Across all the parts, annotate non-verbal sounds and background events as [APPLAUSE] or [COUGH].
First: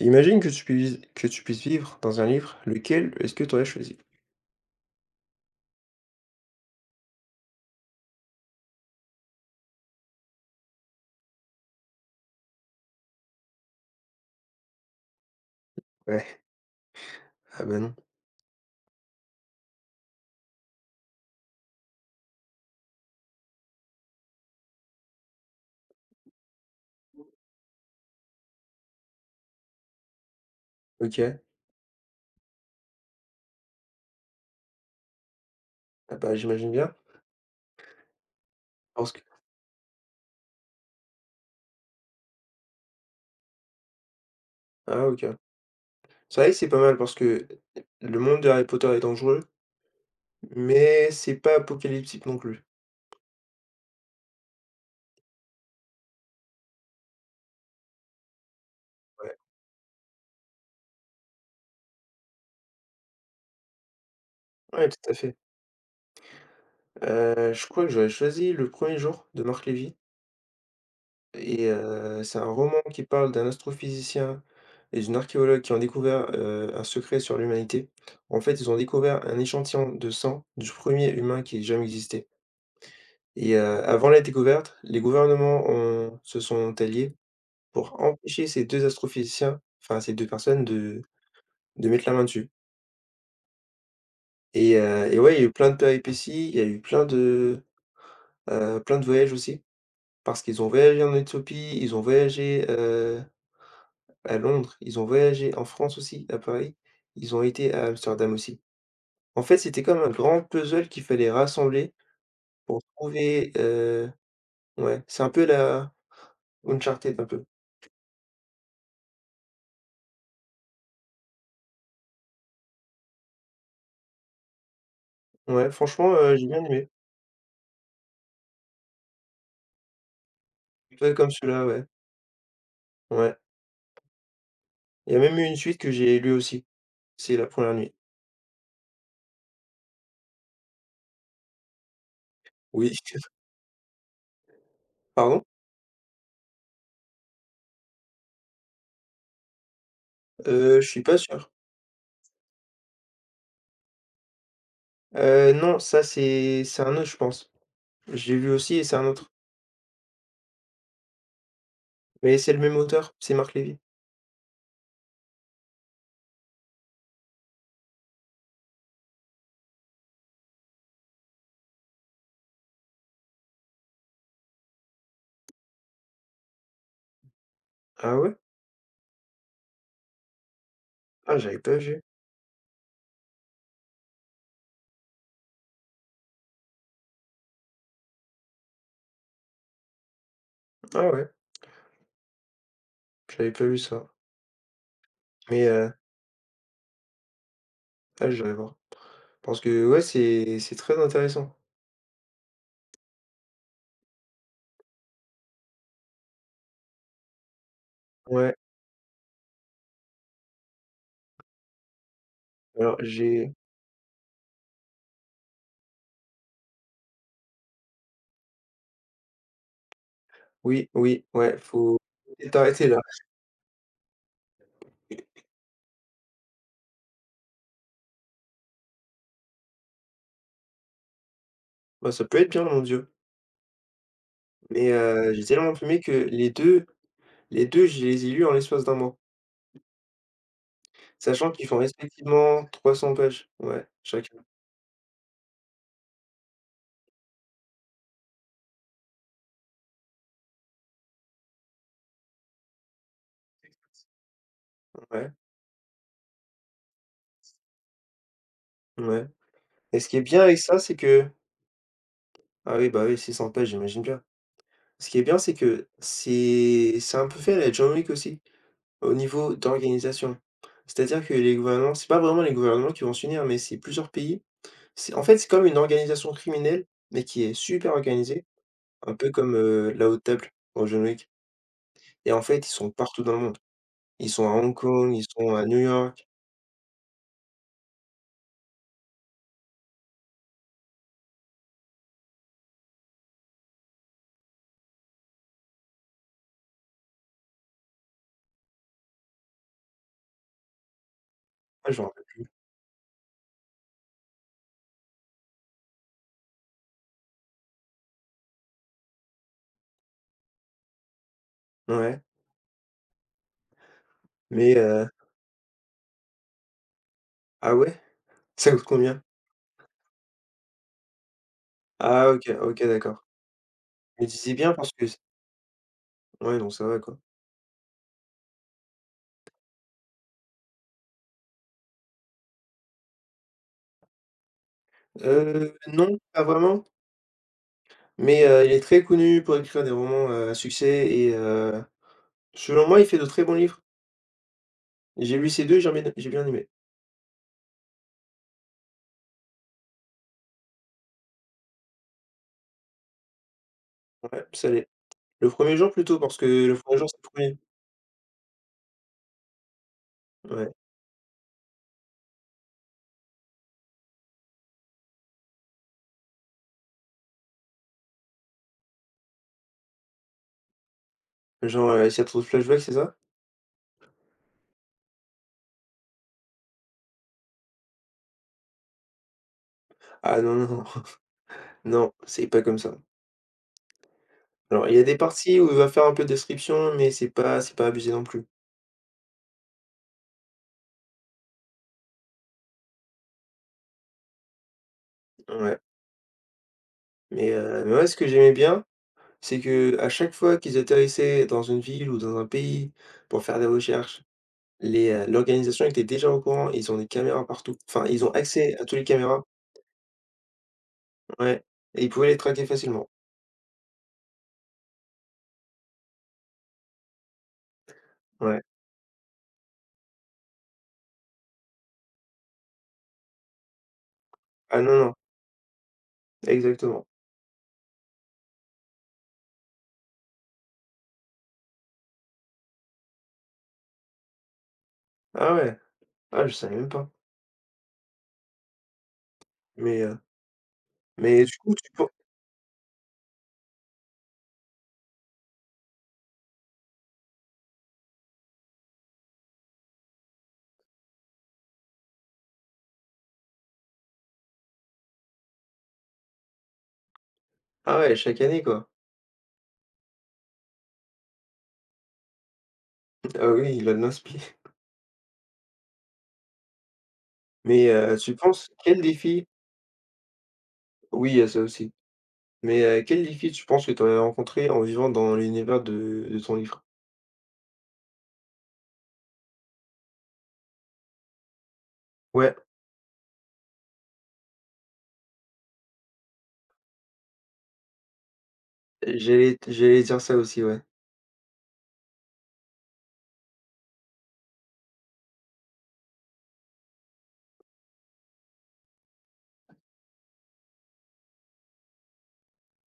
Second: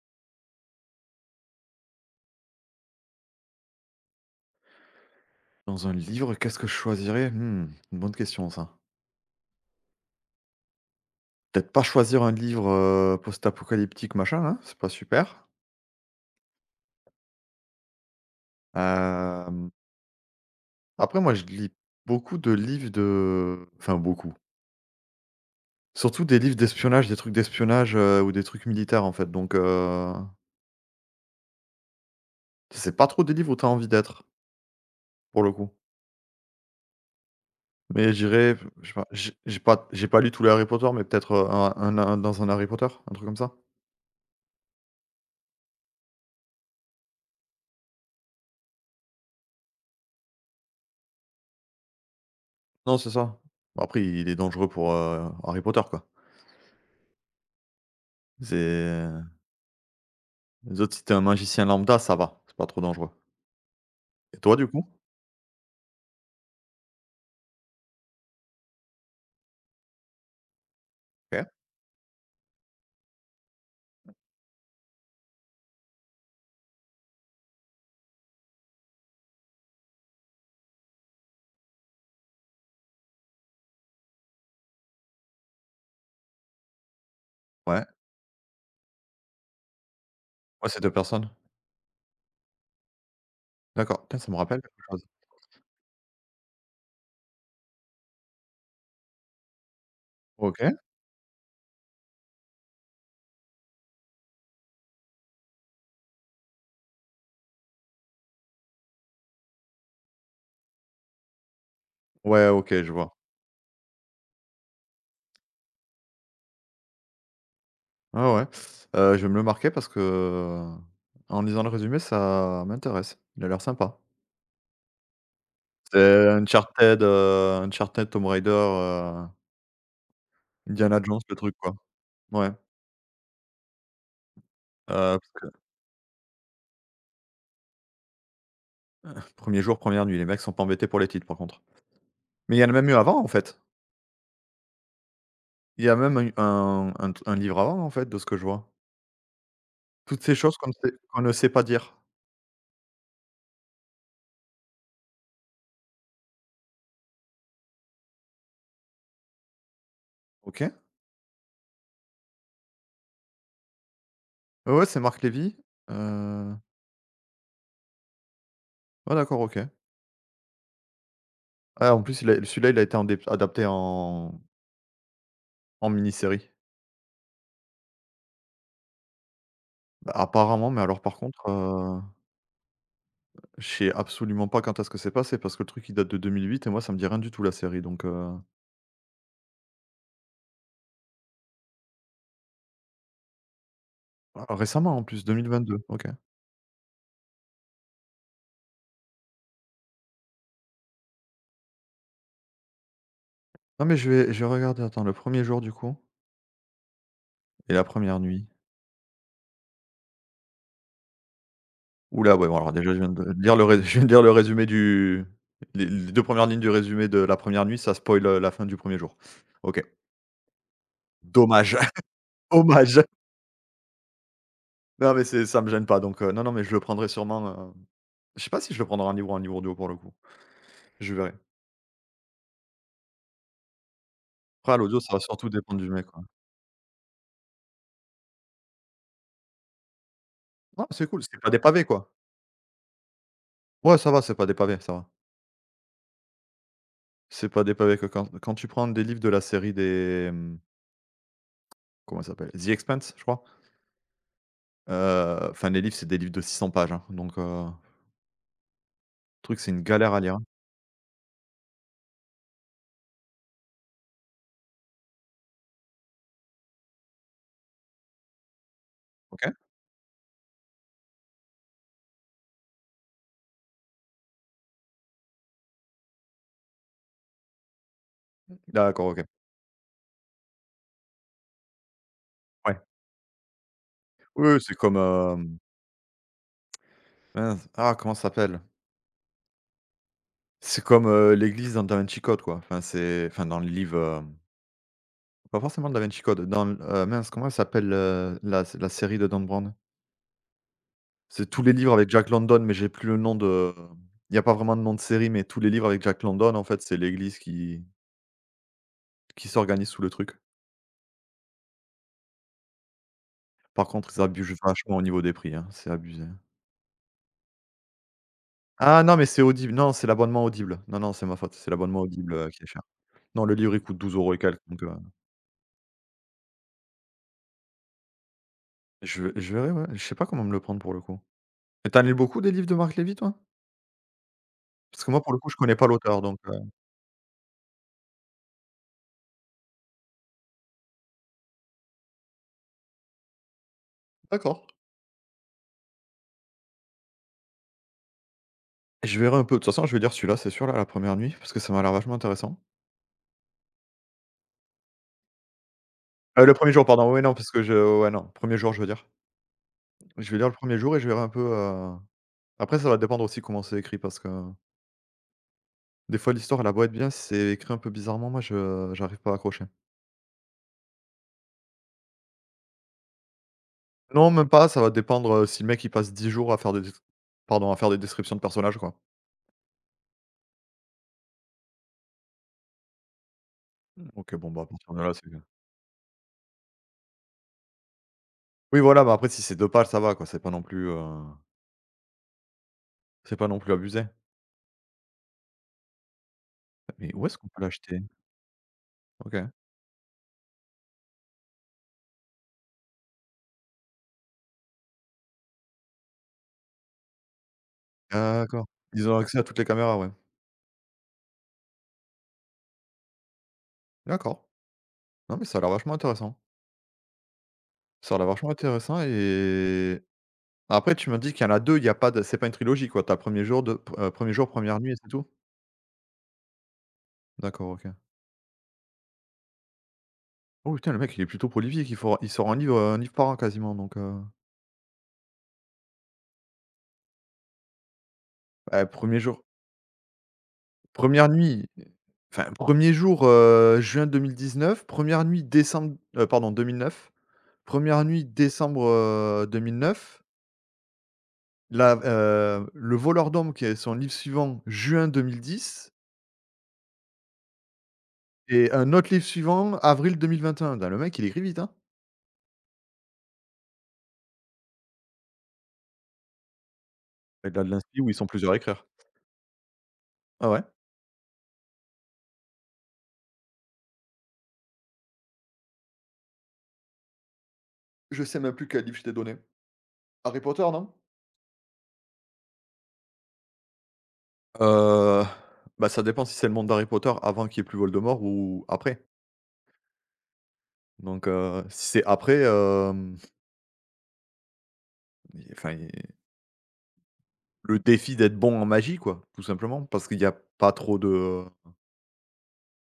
Imagine que tu puisses vivre dans un livre, lequel est-ce que tu aurais choisi? Dans un livre, qu'est-ce que je choisirais? Mmh, une bonne question ça. Peut-être pas choisir un livre, post-apocalyptique machin là, c'est pas super. Ouais, ah bah non. Hem, après moi je lis beaucoup de livres de enfin beaucoup. Surtout des livres d'espionnage, des trucs d'espionnage, ou des trucs militaires en fait donc OK. c'est pas trop des livres où tu as envie d'être, pour le coup. Ah bah, j'imagine bien Mais j'irais, je sais pas, parce que j'ai pas lu tous les Harry Potter mais peut-être, un dans un Harry Potter, un truc comme ça? ah OK. C'est vrai que c'est pas mal parce que le monde de Harry Potter est dangereux, mais c'est pas apocalyptique non plus. Non, c'est ça. Bah après, il est dangereux pour, Harry Potter quoi. C'est Ouais. Les autres, si t'es un magicien lambda, ça va, c'est pas trop dangereux. Et toi, du coup? Ouais, tout à fait. Je crois que j'aurais choisi «Le premier jour» de Marc Lévy OK. et c'est un roman qui parle d'un astrophysicien et d'une archéologue qui ont découvert, un secret sur l'humanité. En fait, ils ont découvert un échantillon de sang du premier humain qui ait jamais existé. Et avant la découverte, les gouvernements ont se sont alliés Ouais. pour empêcher ces 2 astrophysiciens, enfin ces 2 personnes Ouais, c'est 2 de personnes? Mettre la main dessus. D'accord. Putain, ça me rappelle quelque chose. Et ouais, il y a eu plein de péripéties, il y a eu plein de voyages aussi, parce qu'ils ont OK. voyagé en Éthiopie, ils ont voyagé, à Londres, ils ont voyagé en France aussi, à Paris, ils ont été à Amsterdam aussi. En fait, c'était comme un grand puzzle qu'il fallait rassembler Ouais, OK, pour je vois. trouver, ouais, c'est un peu la Uncharted un peu. Ah ouais. Je vais me le marquer parce que, en lisant le résumé, ça m'intéresse. Il a l'air sympa. Ouais, franchement, C'est j'ai bien aimé. Uncharted, Uncharted, Tomb Raider, Indiana Toi Jones, comme le truc, celui-là, quoi. ouais, Ouais. ouais. Il y a Parce même eu que une suite que j'ai lue aussi, c'est La Première Nuit. 1er jour, première nuit, les mecs sont pas embêtés pour les titres, par contre. Mais il y en a même Oui. eu avant, en fait. Pardon? Il y a même eu un livre avant, en fait, de ce que je vois. Toutes ces choses Je suis pas qu'on ne sait sûr. pas dire. Non, ça c'est un autre, je pense. Je l'ai lu aussi et c'est un autre. OK. Mais c'est le même auteur, c'est Marc Lévy. Ouais, ouais, c'est Marc Lévy, heu, ouais, d'accord, OK. Ah, en plus, il a celui-là, il a été en dé adapté en mini-série. Ah ouais? Bah, apparemment, mais alors par Ah contre, j'avais pas vu. Je sais absolument pas quand est-ce que c'est passé parce que le truc, il date de 2008 et moi, ça me dit rien du tout la série donc Ah ouais, j'avais pas vu ça. ah, récemment en plus, Mais, 2022, OK. ah je vais voir. Parce que ouais, c'est très intéressant. Non, mais je vais regarder, attends, le premier jour du coup et la première nuit. Ouais, Ouh là, ouais, bon alors déjà alors je viens de j'ai lire le rés [LAUGHS] je viens de lire le résumé du, les 2 1 lignes du résumé de La Première Nuit, ça spoil, la fin du premier jour. OK. oui, oui, ouais, Dommage, faut [LAUGHS] peut-être arrêter là. hommage. Non mais c'est ça me gêne pas donc non, non, mais je le prendrai sûrement, je sais pas si je le prendrai en livre ou en livre audio pour le coup, je verrai. Bah, ça peut être bien, mon Dieu. Après à Mais, l'audio, ça va j'ai surtout tellement dépendre du fumé mec, que quoi. Les 2 je les ai lus en l'espace d'un mois. Non, c'est cool, c'est pas Sachant des qu'ils font pavés, quoi. respectivement 300 pages, ouais, Ouais, ça va, c'est chacun, pas des pavés, ça va. C'est pas des pavés que quand tu prends des livres de la série des, comment ça s'appelle? The Expanse, je crois, ouais, enfin les livres, c'est des livres de 600 pages, hein, donc le ouais truc, c'est une et ce galère qui à est lire. bien avec ça, c'est que ah oui, bah oui, 600 pages, j'imagine bien. Ce qui est bien, c'est que c'est un peu fait à la John Wick aussi, au OK. niveau d'organisation. C'est-à-dire que les gouvernements c'est pas vraiment les gouvernements qui vont s'unir, mais c'est plusieurs pays. C'est en fait, c'est comme une organisation criminelle, mais qui est super organisée, D'accord, un OK. peu comme, la Haute Table au John Wick et en fait, ils Ouais. sont partout dans le monde. Ils sont Oui, à oui, Hong c'est comme, Kong, ils sont à New York, mince, ah comment ça s'appelle? C'est comme, l'église dans Da Vinci Code, quoi. Enfin, c'est, enfin, dans le livre, pas forcément Da Vinci Code, dans l mince, comment elle s'appelle, la série de Dan Brown? C'est tous les ah livres je me avec rappelle, Jack London, mais j'ai plus le nom de il y a pas vraiment de nom de série, mais tous les livres avec Jack London, en fait, c'est l'église qui s'organise sous le truc. ouais, Par contre, ils abusent mais vachement au niveau des prix, hein, c'est abusé. ah ouais? Ça coûte Ah non, combien? mais c'est Audible. Non, c'est l'abonnement Audible. Non, non, c'est ma faute. C'est l'abonnement Ah Audible, OK, qui est OK, cher. d'accord. Non, le livre, il coûte 12 Mais euros tu et sais quelques, bien donc, parce que c ouais, donc ça va, quoi. Je verrai, ouais. Je sais pas comment me le prendre pour le coup. Et t'en lis beaucoup, des livres de Marc Levy, toi? Parce que moi, pour le coup, je connais pas Non, l'auteur, donc pas vraiment, mais il est très connu pour écrire des romans, à succès et selon moi, il fait de très bons livres. D'accord. J'ai lu ces 2 j'ai bien aimé. Je verrai un peu. De toute façon, je vais lire celui-là, c'est sûr, là, la première nuit, parce que ça m'a l'air vachement intéressant. Ouais, ça l'est. Le premier jour plutôt parce que Le premier le jour, premier jour, pardon. c'est Oui, non, trop parce bien. que je ouais, non, Premier jour, je veux dire. Je vais lire le Ouais, premier jour et je verrai un peu, après, ça va dépendre aussi comment c'est écrit, parce que des fois, l'histoire, elle a beau être bien, si c'est écrit un peu bizarrement, moi, je j'arrive pas à accrocher. genre, s'il y a trop de flashbacks, c'est ça? Non, même pas, ça va dépendre, si le mec, il passe 10 jours à faire des, pardon, à faire des descriptions de personnages, quoi. Ah non, non, [LAUGHS] non, non, c'est pas comme ça. Mmh, OK, bon, bah, à Alors partir il y de a là, des c'est parties où il va faire un peu de description, mais c'est pas abusé non plus. oui, voilà, bah, après si c'est deux dopage, ça va quoi, c'est pas non plus, c'est pas non plus abusé. Ouais, Mais où est-ce qu'on peut mais l'acheter? ouais, ce que j'aimais bien OK. c'est que à chaque fois qu'ils atterrissaient dans une ville ou dans un pays pour faire des recherches, les, l'organisation était déjà au courant, ils ont des caméras partout. Enfin, ils ont D'accord. accès à tous les Ils ont accès à caméras toutes les caméras, ouais. ouais et ils pouvaient les traquer facilement. D'accord. Non, mais ça a l'air vachement intéressant. Ça a l'air vachement Ouais. intéressant et après tu m'as dit qu'il y en a deux, il y a pas de, c'est pas une trilogie quoi, t'as premier jour, de premier jour, Ah première non, nuit et c'est non, tout? exactement. D'accord, OK. Oh putain, le mec il est plutôt prolifique, il sort un livre par an quasiment donc Ah ouais, ah je savais même pas. bah, 1 jour Mais, heu, première mais du nuit, coup, tu penses. enfin premier er jour, juin 19, première nuit décembre pardon, 2009, première nuit décembre, 2009, la le Voleur d'Hommes qui est son livre suivant, juin 2010, Ah ouais, chaque année et quoi. un autre livre suivant, avril 2021. Putain, le mec, il écrit vite, hein. [LAUGHS] Ah oui, la NASPI. [LAUGHS] Il a de Mais, l'inspi où ils sont tu plusieurs à penses écrire. quel défi Ah ouais. oui, il y a ça aussi. Mais, quel défi tu penses que tu aurais rencontré en vivant dans l'univers de ton livre? Je sais même plus quel livre je t'ai donné. Harry Potter, non? Ouais. Heu, bah, ça dépend si c'est le monde d'Harry Potter avant qu'il y ait plus Voldemort ou après. J'allais dire ça aussi, ouais. Donc si c'est après, Il enfin, il le défi d'être bon en magie, quoi, tout simplement, parce qu'il y a pas trop de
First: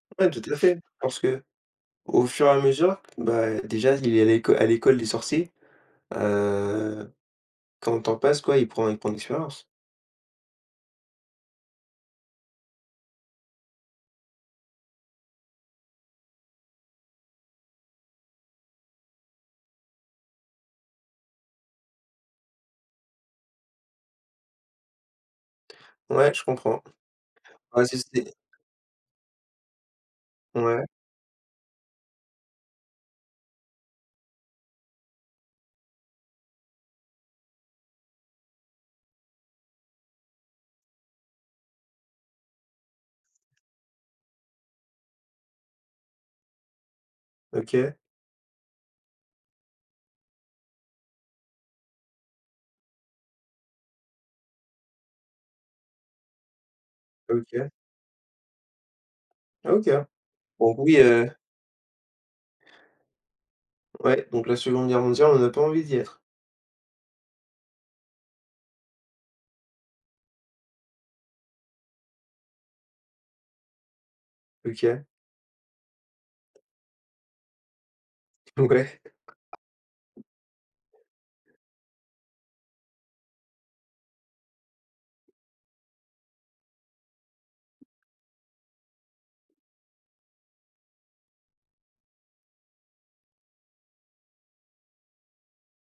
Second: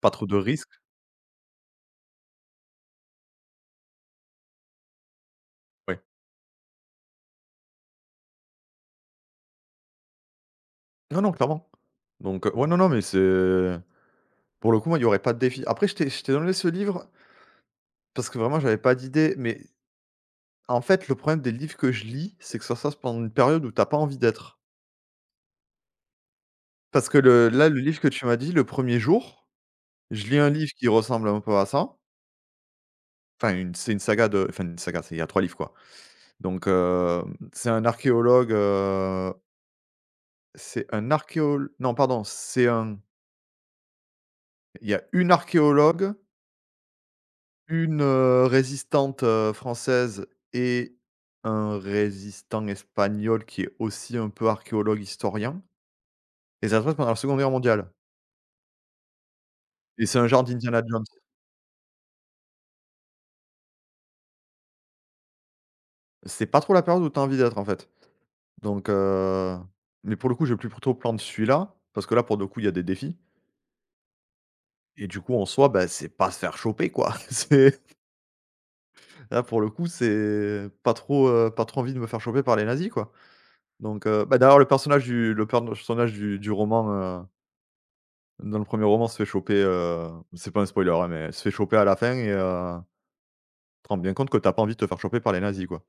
pas trop Ouais, de tout à Mmh. fait, risques. parce que au fur et à mesure, bah, déjà, il est à l'éco à l'école des sorciers, Ouais. heu, quand le temps passe, quoi, il prend de l'expérience. Non, non, clairement. Donc, ouais, non, non, mais c'est pour le coup, moi, il y aurait pas de défi. Après, je t'ai donné ce livre parce que vraiment, j'avais pas d'idée, mais en fait, le problème des livres que je lis, c'est que ça se passe pendant une période où t'as pas envie d'être. Ouais, je comprends. Parce que le Ouais, livre que tu c'est m'as dit, le premier jour, je lis un livre ouais, qui ressemble un peu à ça. Enfin, une c'est une saga de enfin, une saga, c'est, il y a 3 livres, quoi. Donc, c'est un archéologue, c'est un archéol, non, pardon, c'est un il y a une archéologue, OK, une, résistante, française et un résistant espagnol qui est aussi un peu archéologue historien et ça se passe pendant la Seconde Guerre OK, mondiale OK. et c'est un genre Donc d'Indiana oui, Jones. Ouais, donc la seconde de Guerre mondiale, on n'a pas envie d'y être. C'est pas trop la période où t'as envie d'être en fait. Donc mais pour le coup, j'ai plus plutôt plan de celui-là, parce que là, pour le coup, il y a des défis OK, et du coup, en soi, bah, c'est pas se faire choper quoi. [LAUGHS] C'est [LAUGHS] ouais. là, pour le coup, c'est pas trop envie de me faire choper par les nazis, quoi. Donc bah, d'ailleurs le personnage du roman, dans le premier roman se fait choper, c'est pas un spoiler, hein, mais se fait choper à la fin et tu te rends bien compte que t'as pas envie de te faire choper par les nazis, quoi.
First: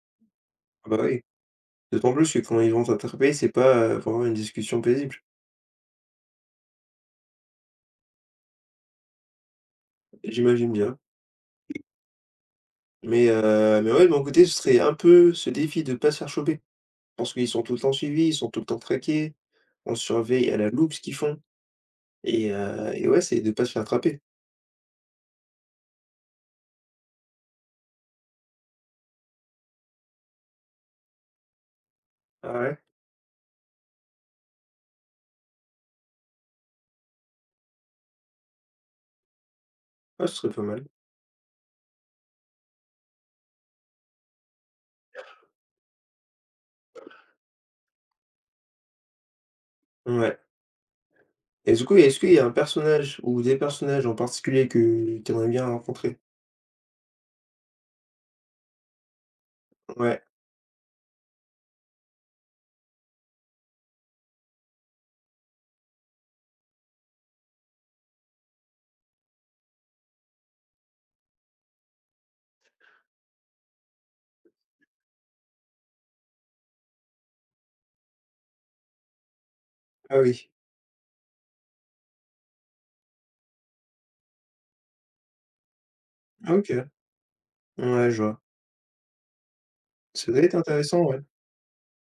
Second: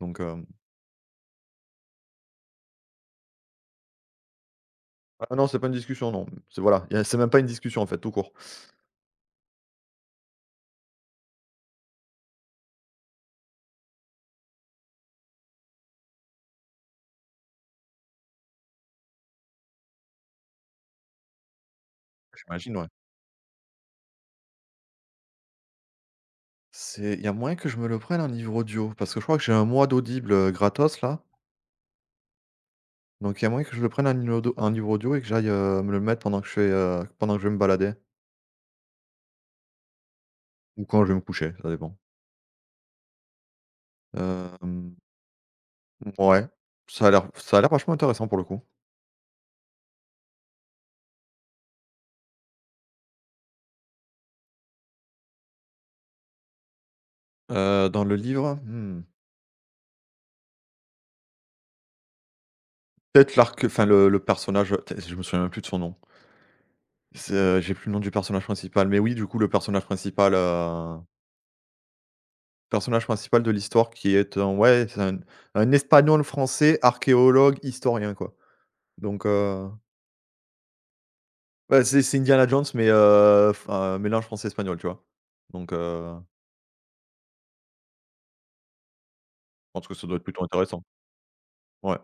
Donc Ah bah, oui, d'autant plus que quand ils vont t'attraper, c'est pas, pour avoir une discussion paisible. ah non, c'est pas une discussion, non. C'est, voilà, y a c'est même pas une discussion, en fait, tout court. J'imagine bien, mais ouais, de mon côté, ce serait un peu ce défi de pas se faire choper. Parce qu'ils sont tout le temps suivis, ils sont tout le temps traqués. On surveille à la loupe ce qu'ils font J'imagine, ouais. Et ouais, c'est de pas se faire attraper. C'est il y a moyen que je me le prenne en livre audio parce que je crois que j'ai un mois d'audible, gratos là, Ah ouais? donc il y a moyen que je le prenne en livre audio et que j'aille, me le mettre pendant que je vais me balader Ouais, ce serait pas mal. ou quand je vais me coucher, ça dépend. Hem Ouais, ça a l'air vachement intéressant pour le coup. Ouais et du coup, est-ce qu'il y a un personnage ou des personnages en particulier que tu aimerais bien rencontrer? Dans le livre, Ouais. peut-être l'arc enfin le personnage, t je me souviens même plus de son nom. C'est, j'ai plus le nom du personnage principal, mais oui, du coup, le personnage principal de l'histoire qui est un ouais, c'est un espagnol français, archéologue, historien, quoi. Donc, Ah oui. bah, c'est Indiana Jones, mais, f mélange français-espagnol, tu vois? Donc, Ah, OK. Ouais, je vois. je pense que ça doit être Ça doit plutôt être intéressant. intéressant, ouais. Ouais.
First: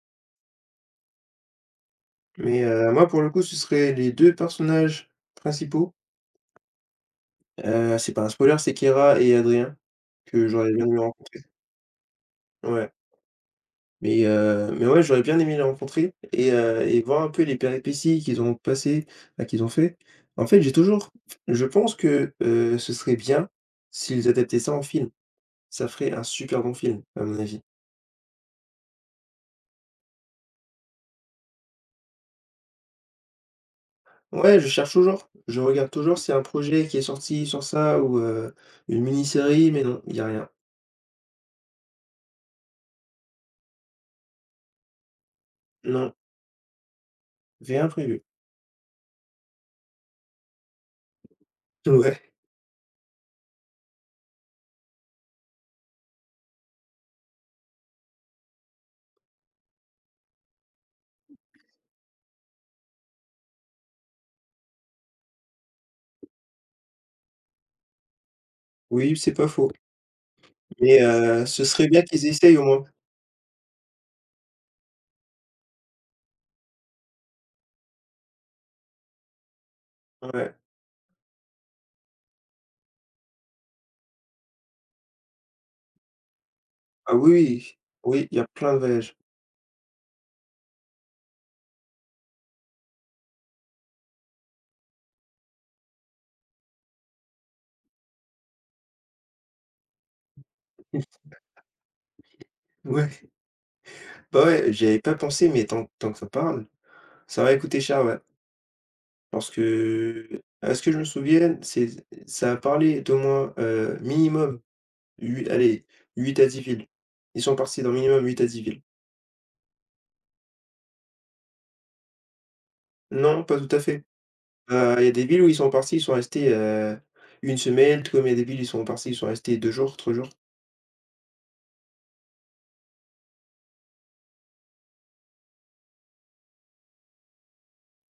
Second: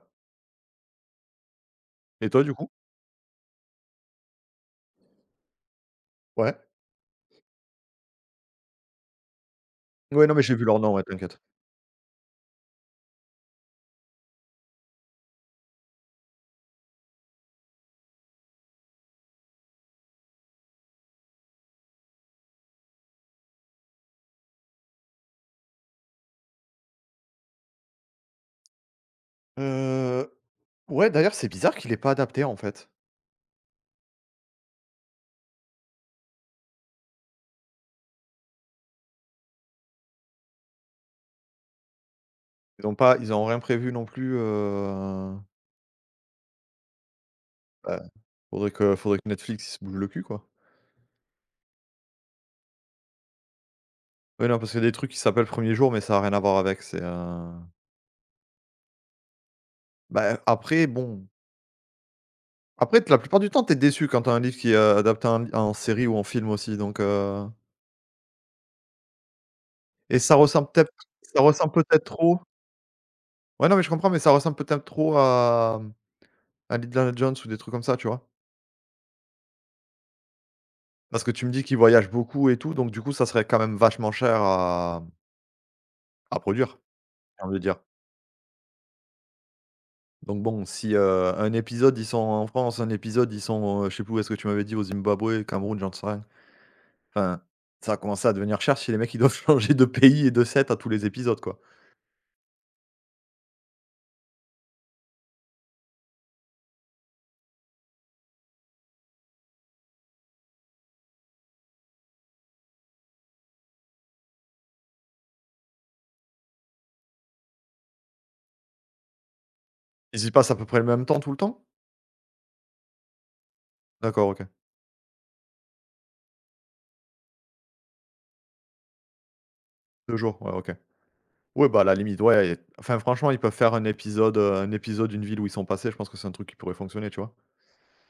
Et toi, du Mais coup? Moi, pour le coup, ce seraient les 2 personnages principaux. Ouais? C'est pas un spoiler, c'est Kera et Adrien, Ouais, non, mais que j'ai vu j'aurais leur bien nom, aimé ouais, t'inquiète. rencontrer. Ouais. Mais ouais, j'aurais bien aimé les rencontrer et voir un peu les péripéties qu'ils ont passées, enfin qu'ils ont fait. En fait, j'ai toujours je pense que, ce serait bien s'ils adaptaient ça en film. Ça ferait un super bon film, à mon avis. Heu Ouais, d'ailleurs, c'est bizarre qu'il ait pas adapté, en fait. Ouais, je cherche toujours. Je regarde toujours s'il y a un projet qui est sorti sur ça ou, une mini-série, mais non, il y a rien. Ils ont rien prévu non plus, Non, rien bah, prévu. faudrait que Netflix, ils se bougent le cul, quoi. Ouais, Ouais, non, parce qu'il y a des trucs qui s'appellent 1er jour, mais ça a rien à voir avec, bah, après, bon, après la plupart du temps, t'es déçu quand t'as un livre qui est, adapté en série ou en film aussi, donc oui, c'est pas faux. et ça ressemble peut-être Mais ça ce ressemble serait bien peut-être qu'ils trop, essayent au moins. ouais, non, mais je comprends, mais ça ressemble peut-être trop à, à Indiana Jones ou des trucs comme ça, tu vois? Ouais. Parce que tu me dis qu'il voyage beaucoup et tout, donc du coup, ça serait quand même vachement cher à produire. Ah oui, Viens de oui, dire. oui, il y a plein de voyages. Donc bon, si, un épisode, ils sont en France, un épisode, ils sont, je sais plus où est-ce que tu m'avais dit, au Zimbabwe, Cameroun, j'en sais rien. Enfin, ça va commencer à devenir cher si les mecs, ils doivent [LAUGHS] changer de pays et de set à tous les [LAUGHS] épisodes, quoi. Ouais. Bah, ouais, j'y avais pas pensé, mais tant tant que ça parle ça va coûter cher, ouais. Parce que, à ce que je me souvienne, c'est ça a parlé d'au moins, minimum 8 allez, 8 à 10 villes. Ils sont partis d'un minimum huit à 10 villes. Ils y passent à peu près le même temps tout le temps? Non, pas tout à fait. D'accord, OK. Il y a des villes où ils sont partis, ils sont restés, 1 semaine, tout comme il y a des villes, ils sont partis, ils sont restés 2 jours, 3 2 jours. jours, ouais, OK. Ouais, bah, à la limite, ouais et enfin, franchement, ils peuvent faire un épisode d'une ville où ils sont passés, je pense que c'est un truc qui pourrait fonctionner, tu vois?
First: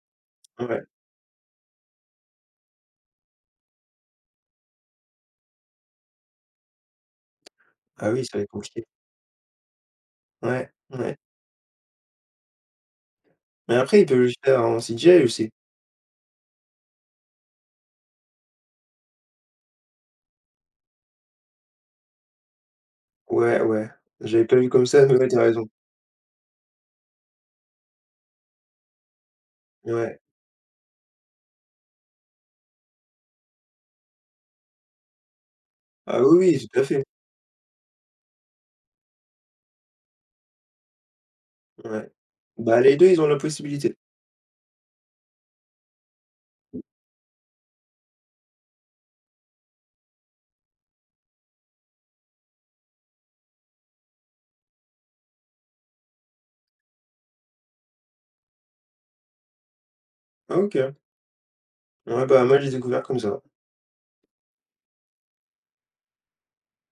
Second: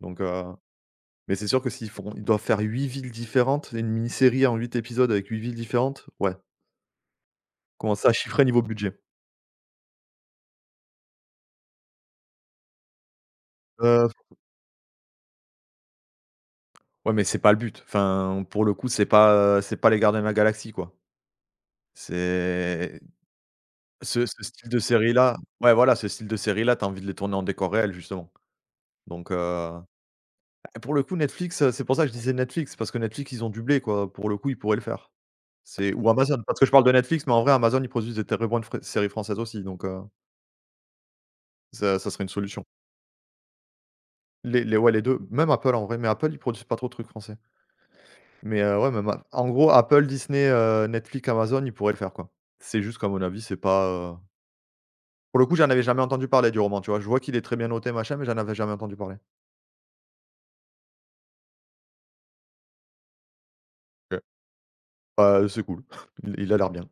Donc Ouais. mais c'est sûr que s'ils font ils doivent faire 8 villes différentes, une mini-série en 8 épisodes avec 8 villes différentes, ouais. Comment ça Ah à oui, ça va chiffrer être niveau compliqué. budget? Ouais, ouais. Mais après, ils peuvent le faire en CGI aussi. Ouais, mais c'est pas le but. Enfin, pour le coup, c'est pas les gardiens de la galaxie, quoi. C'est Ouais, ouais. ce J'avais pas vu style de comme ça, mais ouais, tu série-là, raison. ouais, voilà, ce style de série-là, t'as envie de les tourner en décor réel, justement. Donc, Ouais. pour le coup, Netflix, c'est pour ça que je disais Netflix, parce que Netflix, ils ont du blé, quoi. Pour le coup, ils pourraient le faire. C'est Ou Ah Amazon, oui, parce que oui, je tout parle à de fait. Netflix, mais en vrai, Amazon, ils produisent des très bonnes fr séries françaises aussi, donc, ça Ouais. ça serait une solution. Bah, les 2 ils ont la possibilité. Les Ouais, les 2 même Apple, en vrai, mais Apple, ils produisent pas trop de trucs français. Mais ouais, même a en gros, Apple, Disney, Netflix, Amazon, ils pourraient le faire, quoi. C'est juste qu'à mon avis, c'est pas, heu pour le coup, j'en avais jamais entendu parler du roman, tu vois? Je vois qu'il est très bien noté, machin, mais j'en avais jamais entendu parler. Ah, OK. Ouais, bah, moi, j'ai découvert comme ça. OK. Bah, c'est cool. [LAUGHS] Il a l'air bien.